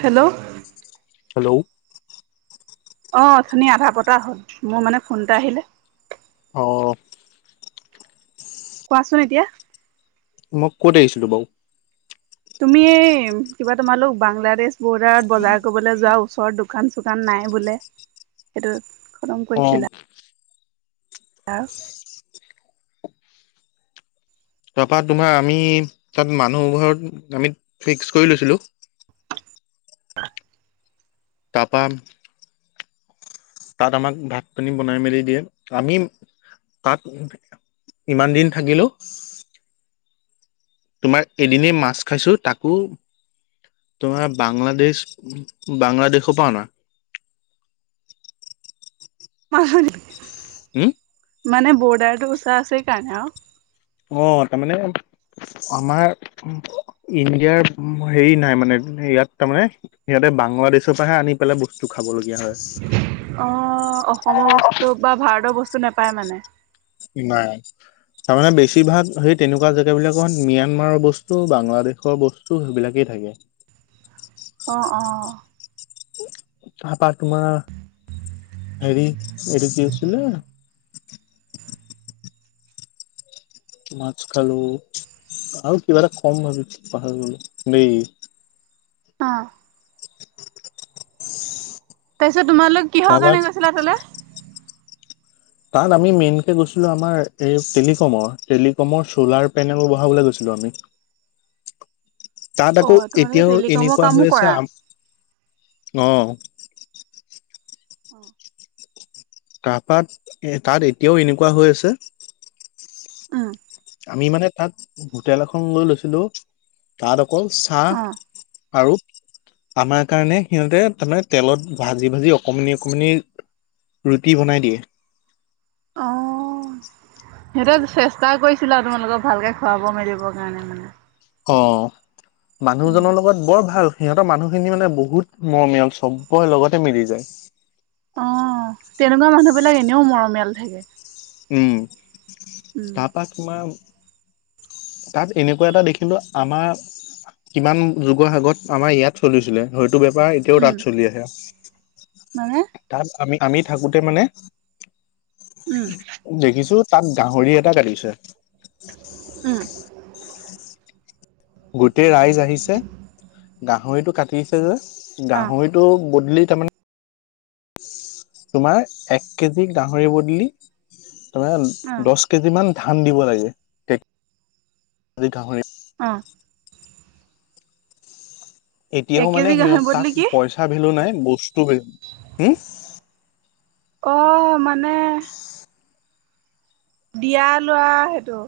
Hello. Hello. অহ, ধুনিয়া আধা পতা হ'ল, মোৰ মানে ফোন এটা আহিলে। অহ। কোৱাচোন এতিয়া? মই ক'ত এৰিছিলোঁ বাৰু? তুমি এই কিবা তোমালোক বাংলাদেশ বৰ্ডাৰত বজাৰ কৰিবলৈ যোৱা ওচৰ দোকান-চোকান নাই বোলে, সেইটোত খতম অ কৰিছিলা। [unintelligible] তাৰপৰা তোমাৰ আমি তাত, মানুহ ঘৰত আমি ফিক্স কৰি লৈছিলোঁ। [unintelligible] তাৰপা তাত আমাক ভাত পানী বনাই মেলি দিয়ে, আমি তাত ইমান দিন থাকিলোঁ তোমাৰ এদিনেই মাছ খাইছোঁ, তাকো তোমাৰ বাংলাদেশ, বাংলাদেশৰ পৰা অনা। [unintelligible] হম? মানে বৰ্ডাৰটো ওচৰা ওচৰি কাৰণে আৰু। অ', তাৰমানে আমাৰ, ইণ্ডিয়াৰ হেৰি নাই মানে ইয়াত তাৰমানে সিহঁতে বাংলাদেশৰ পৰাহে আনি পেলাই বস্তু খাব লগীয়া হয়। অ', অসমৰ বস্তু বা ভাৰতৰ বস্তু নাপায় মানে? নাই, তাৰমানে বেছিভাগ সেই অ তেনেকুৱা জেগা বিলাক মান ম্যানমাৰৰ বস্তু, বাংলাদেশৰ বস্তু সেইবিলাকেই থাকে। অ', অ'। তাপৰা তোমাৰ, হেৰি এইটো কি আছিলে মাছ খালোঁ আৰু কিবা এটা ক'ম ভাবিছো পাহৰি গ'লো দেই। অ'। তাৰপিছত তোমালোক কিহৰ তাৰপা কাৰণে গৈছিলা তালৈ? তাত আমি মেইনকে গৈছিলোঁ, আমাৰ এই টেলিকমৰ, টেলিকমৰ চলাৰ পেনেল বঢ়াবলৈ গৈছিলোঁ আমি। [inaudible] তাত অ আকৌ তোমালোকে এতিয়াও টেলিকমৰ এনেকুৱা কামো হৈ আছে, কৰা আম অ'। [inaudible] তাৰপাৰ, এ তাত এতিয়াও এনেকুৱা হৈ আছে উম আমি মানে তাত, হোটেল এখন লৈ লৈছিলোঁ, তাত অকল চাহ আৰু, আমাৰ কাৰণে সিহঁতে তাৰমানে তেলত ভাজি, ভাজি অকমানি, অকমানি ৰুটি বনাই দিয়ে। অ'। সিহঁতে চেষ্টা কৰিছিলে আৰু তোমালোকক ভালকে খুৱাব মেলিবৰ কাৰণে মানে। অ ', উম। মানুহজনৰ লগত বৰ ভাল। সিহঁতৰ মানুহখিনি মানে বহুত, মৰমীয়াল চবৰে লগতে মিলি যায়। অ', তেনেকুৱা মানুহ বিলাক এনেও মৰমীয়াল থাকে। উম, উম, তাৰপা তোমাৰ তাত এনেকুৱা এটা দেখিলো আমাৰ কিমান যুগৰ আগত আমাৰ ইয়াত চলিছিলে, সেতো বেপাৰ এতিয়াও উম, তাত চলি আছে। মানে? তাত আমি, আমি থাকোঁতে মানে উম। দেখিছোঁ, তাত গাহৰি এটা কাটিছে। উম, গোটেই ৰাইজ আহিছে, গাহৰিটো কাটিছে যে, অ', গাহৰিটো বদলি তাৰমানে তোমাৰ এক কেজি গাহৰি বদলি, তোমাৰ অ', দহ কেজি মান ধান দিব লাগে, গাহৰি অ। এতিয়াও এক মানে কেজি সিহঁত গাহৰি তাত বদলি কি পইচা ভেলু নাই, বস্তু ভেলু, হম। অ, মানে দিয়া লোৱা, সেইটো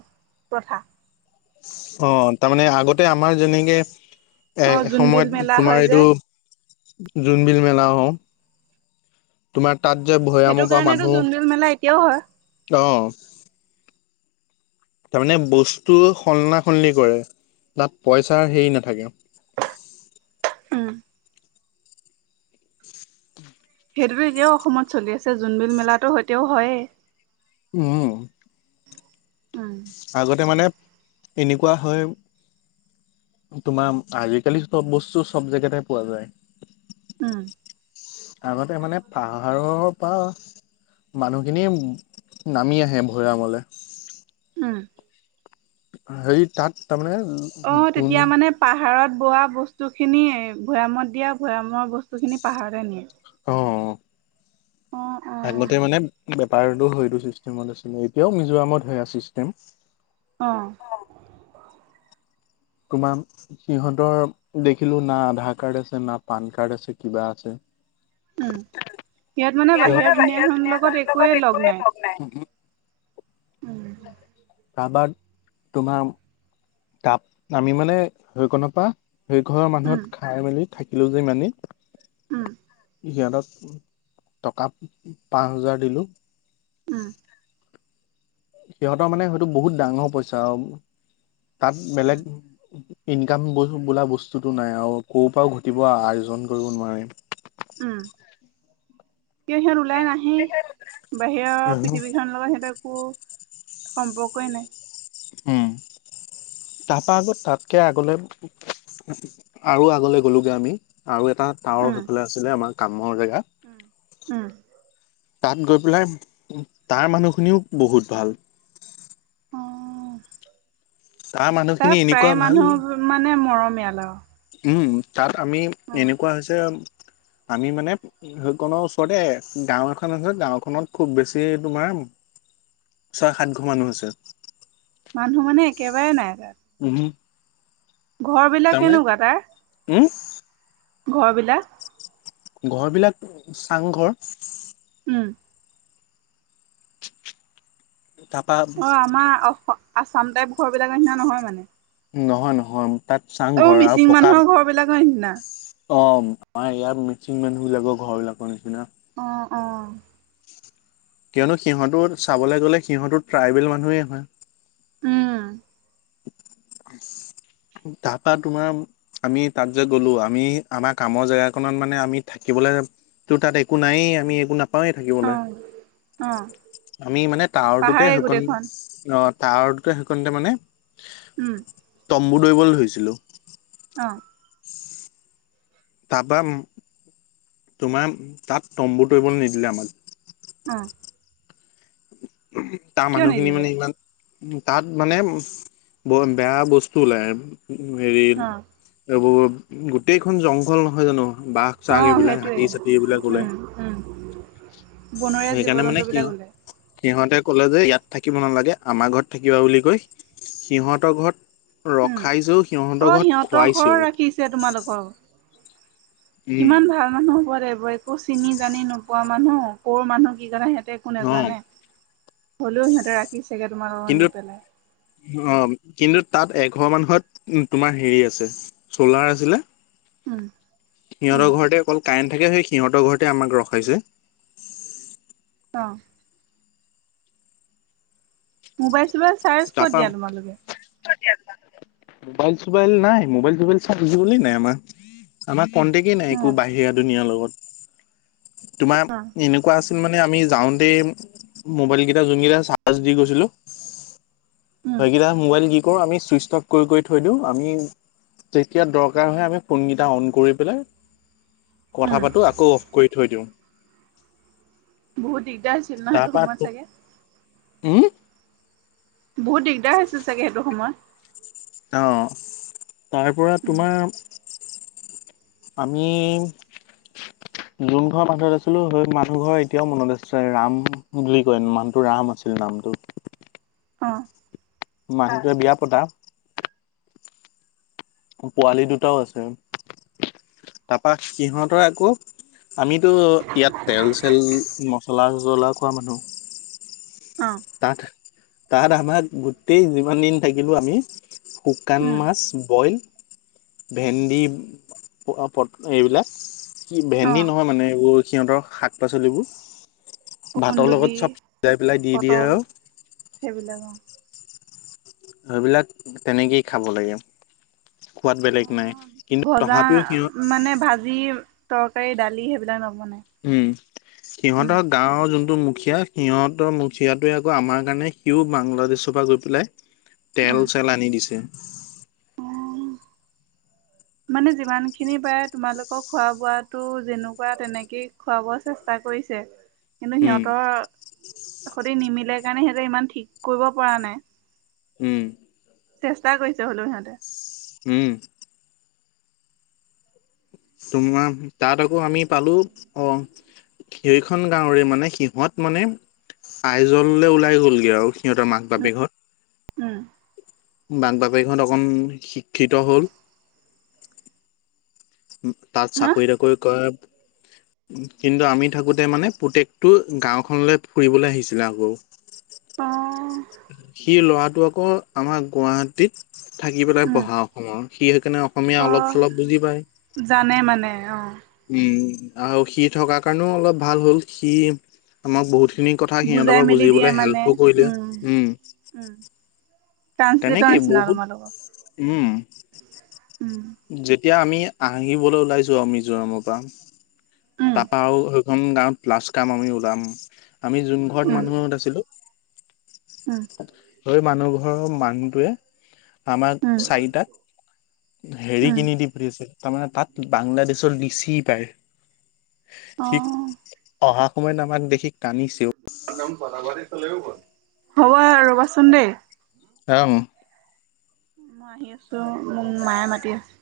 প্ৰথা। অ, তাৰমানে আগতে আমাৰ যেনেকে অ', জোনবিল এসময়ত মেলা হয় তোমাৰ যে এইটো জোনবিল মেলা অ। তোমাৰ তাত যে সেইটো ভৈয়ামৰ পৰা কাৰণেতো জোনবিল মেলা এতিয়াও হয়। মানুহ, আহ তাৰমানে বস্তু সলনা-সলনি কৰে। তাত পইচাৰ হেৰি নাথাকে। উম, সেইটোতো এতিয়াও অসমত চলি আছে, জোনবিল মেলাতো এতিয়াও হয়েই। উম। উম। আগতে মানে এনেকুৱা হয় তোমাৰ আজিকালি চব বস্তু চব জেগাতে পোৱা যায়। উম। আগতে মানে পাহাৰ পা মানুহখিনি নামি আহে ভৈয়ামলে। উম। হেৰি তাত তাৰমানে অ, যোন তেতিয়া মানে পাহাৰত বোৱা বস্তুখিনি ভৈয়ামত দিয়ে, ভৈয়ামৰ বস্তুখিনি পাহাৰলে নিয়ে। অ, অ, অ। অ', অ'। আগতে মানে বেপাৰতো হেইটো চিষ্টেমত আছিলে, এতিয়াও মিজোৰামত হৈ আছে ছিষ্টেম। অ। [unintelligible] সিহঁতৰ দেখিলো না আধাৰ কাৰ্ড আছে, না পান কাৰ্ড আছে, কিবা আছে। উম, ইয়াত মানে বাহিৰৰ দুুনীয়াখনৰ লগত একোৱে লগ নাই। [unintelligible] উম। [unintelligible] সেই ঘৰৰ মানুহত উম, খাই মেলি থাকিলো যে ইমান দিন। উম। সিহঁতক টকা পাঁচ হাজাৰ দিলোঁ। উম। সিহঁতৰ মানে হেইটো বহুত ডাঙৰ পইচা আৰু, তাত উম, বেলেগ ইনকাম বোলা বস্তুতটো নাই আৰু, ক'ৰ পৰাও ঘটিব আৰ্জন কৰিব নোৱাৰে। উম। কিয় সিহঁত ওলাই নাহেই, বাহিৰৰ পৃথিৱী খনৰ লগত সিহঁততে একো সম্পৰ্কই নাই। উম, তাৰপা আগত তাতকে আগলৈ আৰু আগলৈ গ'লোঁগৈ আমি আৰু এটা এটা টাৱাৰ উম। সেইফালে আছিলে, আমাৰ কামৰ জেগাত। উম, তাত গৈ পেলাই, তাৰ মানুহখিনিও বহুত ভাল। অ', তাৰ মানুহখিনি তাত এনেকুৱা প্ৰায়েই ভাল মানুহ মানে মৰমীয়ালা আৰু। উম, তাত আমি, এনেকুৱা হৈছে, আমি মানে হেইকণৰ ওচৰতে গাঁও এখন আছে, গাঁওখনত খুব বেছি তোমাৰ ছয়-সাত ঘৰ মানুহ আছে। মানুহ মানে একেবাৰে নাই তাত। উমহু। ঘৰ বিলাক কেনেকুৱা তাৰ? উম? ঘৰ বিলাক। ঘৰ বিলাক চাংঘৰ। উম। তাৰপা অ আমাৰ অস আসাম টাইপ ঘৰ বিলাকৰ নিচিনা নহয় মানে? নহয় নহয় তাত অ চাংঘৰ, আৰু মিচিং পকা মানুহৰ ঘৰ বিলাকৰ নিচিনা? অ আমাৰ ইয়াত মিচিং মানুহ বিলাকৰ ঘৰ বিলাকৰ নিচিনা। অঁ অঁ। কিয়নো সিহঁতো চাবলে গ'লে সিহঁতো ট্ৰাইবেল মানুহেই হয়। উম। তাৰপা তোমাৰ আমি তাত যে গ'লো আমি আমাৰ কামৰ জেগাকনত মানে আমি থাকিবলে তোৰ তাত একো নায়েই আমি একো না নাপাওঁয়ে অ থাকিবলে অ আমি মানে টাৱাৰটোতে পাহাৰে সেকণ গোটেইখন অ টৱাৰটোতে সেইকণতে মানে উম মোৰ দৰিবলে ধৰিছিলোঁ। অঁ। তাৰপৰা তোমাৰ তাত তম্বু তৰিবলৈ নিদিলে আমাক। অঁ। তাৰ মানুহখিনি নিদিলে মানে ইমান তাত মানে ব বেয়া বস্তু ওলায় হেৰি অ এইবোৰ গোটেইখন জংঘল নহয় জানো বাঘ অ চাঘ এইবিলাক সেইটোৱে হাতী চাতী এইবিলাক উলাই উম উম বনৰীয়া জীৱ সেইকাৰণে মানে জন্তু কি বিলাক ওলাই সিহঁতে ক'লে যে ইয়াত থাকিব নালাগে আমাৰ ঘৰত থাকিবা বুলি কৈ, সিহঁতৰ ঘৰত উম ৰখাইছেও অ সিহঁতৰ ঘৰত সিহঁতৰ ঘৰৰ খুৱাইছেও। ৰাখিছে তোমালোকৰ, উম কিমান ভাল মানুহ হ'ব লাগিব একো চিনি জানি নো কুৱা মানুহ ক'ৰ মানুহ কি কথা সিহঁতে একো অ নেজানে, হ'লেও সিহঁতে ৰাখি ৰাখিছেগে তোমালোকক কিন্তু নি পেলাই। অ কিন্তু তাত এঘৰ মানুহত তোমাৰ হেৰি আছে চ'লাৰ আছিলে উম উম সিহঁতৰ ঘৰতে অকল কাৰেণ্ট থাকে, সিহঁতৰ ঘৰতে আমাক ৰখাইছে। অঁ। মোবাইল চোবাইল চাৰ্জ ক'ত দিয়া তোমালোকে? কত দিয়া তোমালোকে? মোবাইল চোবাইল নাই মোবাইল চোবাইল চাৰ্জ দিবলেই নাই আমাৰ। আমাৰ কণ্টেকেই নাই একো উম বাহিৰা দুনীয়াৰ লগত, অ তোমাৰ এনে কোৱা আছিল মানে আমি যাওঁতেই মোবাইল কেইটা যোনকেইটা চাৰ্জ দি গৈছিলোঁ উম সেইকেইটা মোবাইল কি কৰোঁ আমি চুইচ অফ কৰি কৰি থৈ দিওঁ আমি যেতিয়া দৰকাৰ হয় আমি ফোন কেইটা অন কৰি পেলাই কথা উম পাতো আকৌ অফ কৰি থৈ দিওঁ। বহুত দিগদাৰ হৈছিল ন সেইটো তাৰপা সময়ত চাগে? উম? বহুত দিগদাৰ হৈছে চাগে সেইটো সময়? অ, তাৰ পৰা উম তোমাৰ আমি [unintelligible] যোন ঘৰ মানুহত আছিলো সেই মানুহ ঘৰ এতিয়াও মনত আছে [unintelligible] ৰাম বুলি কয় মানুহটো ৰাম আছিলে নামটো। অ', মানুহটোৱে বিয়া পতা পোৱালি দুটাও আছে তাপা ইহঁতৰ আকৌ আমিতো ইয়াত তেল-চেল মচলা- চচলা খোৱা মানুহ। অ তাত-তাত আমাক গোটেই যিমান দিন থাকিলোঁ আমি শুকান উম মাছ বইল ভেন্দি [unintelligible] এইবিলা কি অ ভেন্দি নহয় মানে এইবোৰ সিহঁতৰ শাক- পাচলিবোৰ ভাতৰ কুন্দুলি লগত চব সিজাই পেলাই দি দিয়ে আৰু [unintelligible] সেইবিলাক অ, সেইবিলাক তেনেকেই খাব লাগে। খোৱাত অ, বেলেগ নাই কিন্তু ভজা তথাপিও সিহঁত মানে ভাজি তৰকাৰী দালি সেইবিলাক নবনাই। উম, উম সিহঁতৰ গাঁৱৰ যোনটো মুখীয়া সিহঁতৰ মুখিয়াটোৱে আকৌ আমাৰ কাৰণে সিও বাংলাদেশৰ পৰা গৈ পেলাই উম তেল চেল আনি দিছে। মানে যিমান খিনি পাৰে তোমালোকৰ খোৱা বোৱাতো যেনেকুৱা তেনেকে খুৱাব চেচ চেষ্টা কৰিছে কিন্তু উম সিহঁতৰ সতি নিমিলে কাৰণে সিহঁতে ইমান ঠিক কৰিব পৰা নাই। উম, চেষ্টা কৰিছে হলো সিহঁতে। উম, তোমাৰ তাত আকৌ আমি পালো অ, সেইখন গাঁৱৰে মানে সিহত মানে আইজললে ওলাই গ'লগে আৰু সিহঁতৰ মাক বাপেক হত উম, [unintelligible] অকণ শিক্ষিত হ'ল। তাত হা চাকৰি তাকৰি কৰে কিন্তু আমি থাকোঁতে মানে পুতেকটো গাঁওখনলে ফুৰিবলে আহিছিলে আকৌ। অ সি ল'ৰাটো আকৌ আমাৰ গুৱাহাটীত থাকি পেলাই উম পঢ়া অসমৰ সি সেইকাৰণে অসমীয়া অ অলপ চলপ বুজি পায়। জানে মানে অ, উম, আৰু সি থকাৰ কাৰণেও অলপ ভাল হ'ল সি আমাক বহুতখিনি কথা সিহঁতৰ বুজাই পৰা মেলি দিয়ে বুজিবলৈ মানে হেল্পো কৰিলে উম, উম, ট্ৰান্সলেটৰ তেনেকি নিচিনা বহুত তোমালোকৰ উম, উম, যেতিয়া আমি আহিবলৈ ওলাইছো আৰু মিজোৰামৰ পৰা উম তাপা আৰু খন গাঁৱত লাচ কাম আমি ওলাম আমি যোন ঘৰত উম মানুহত উম আছিলো অই মানুহ ঘৰৰ মানুহটোৱে আমাক উম চাৰিটা হেৰি উম কিনি দি ফুৰিছে তাৰমানে তাত বাংলাদেশৰ লিচি পায়। অ ঠিক অহা সময়ত আমাক দেখি কান্দিছেও হ'ব ৰবাচোন দেই। আম। মই আহি আছো মোক মায়ে মাতি আছে।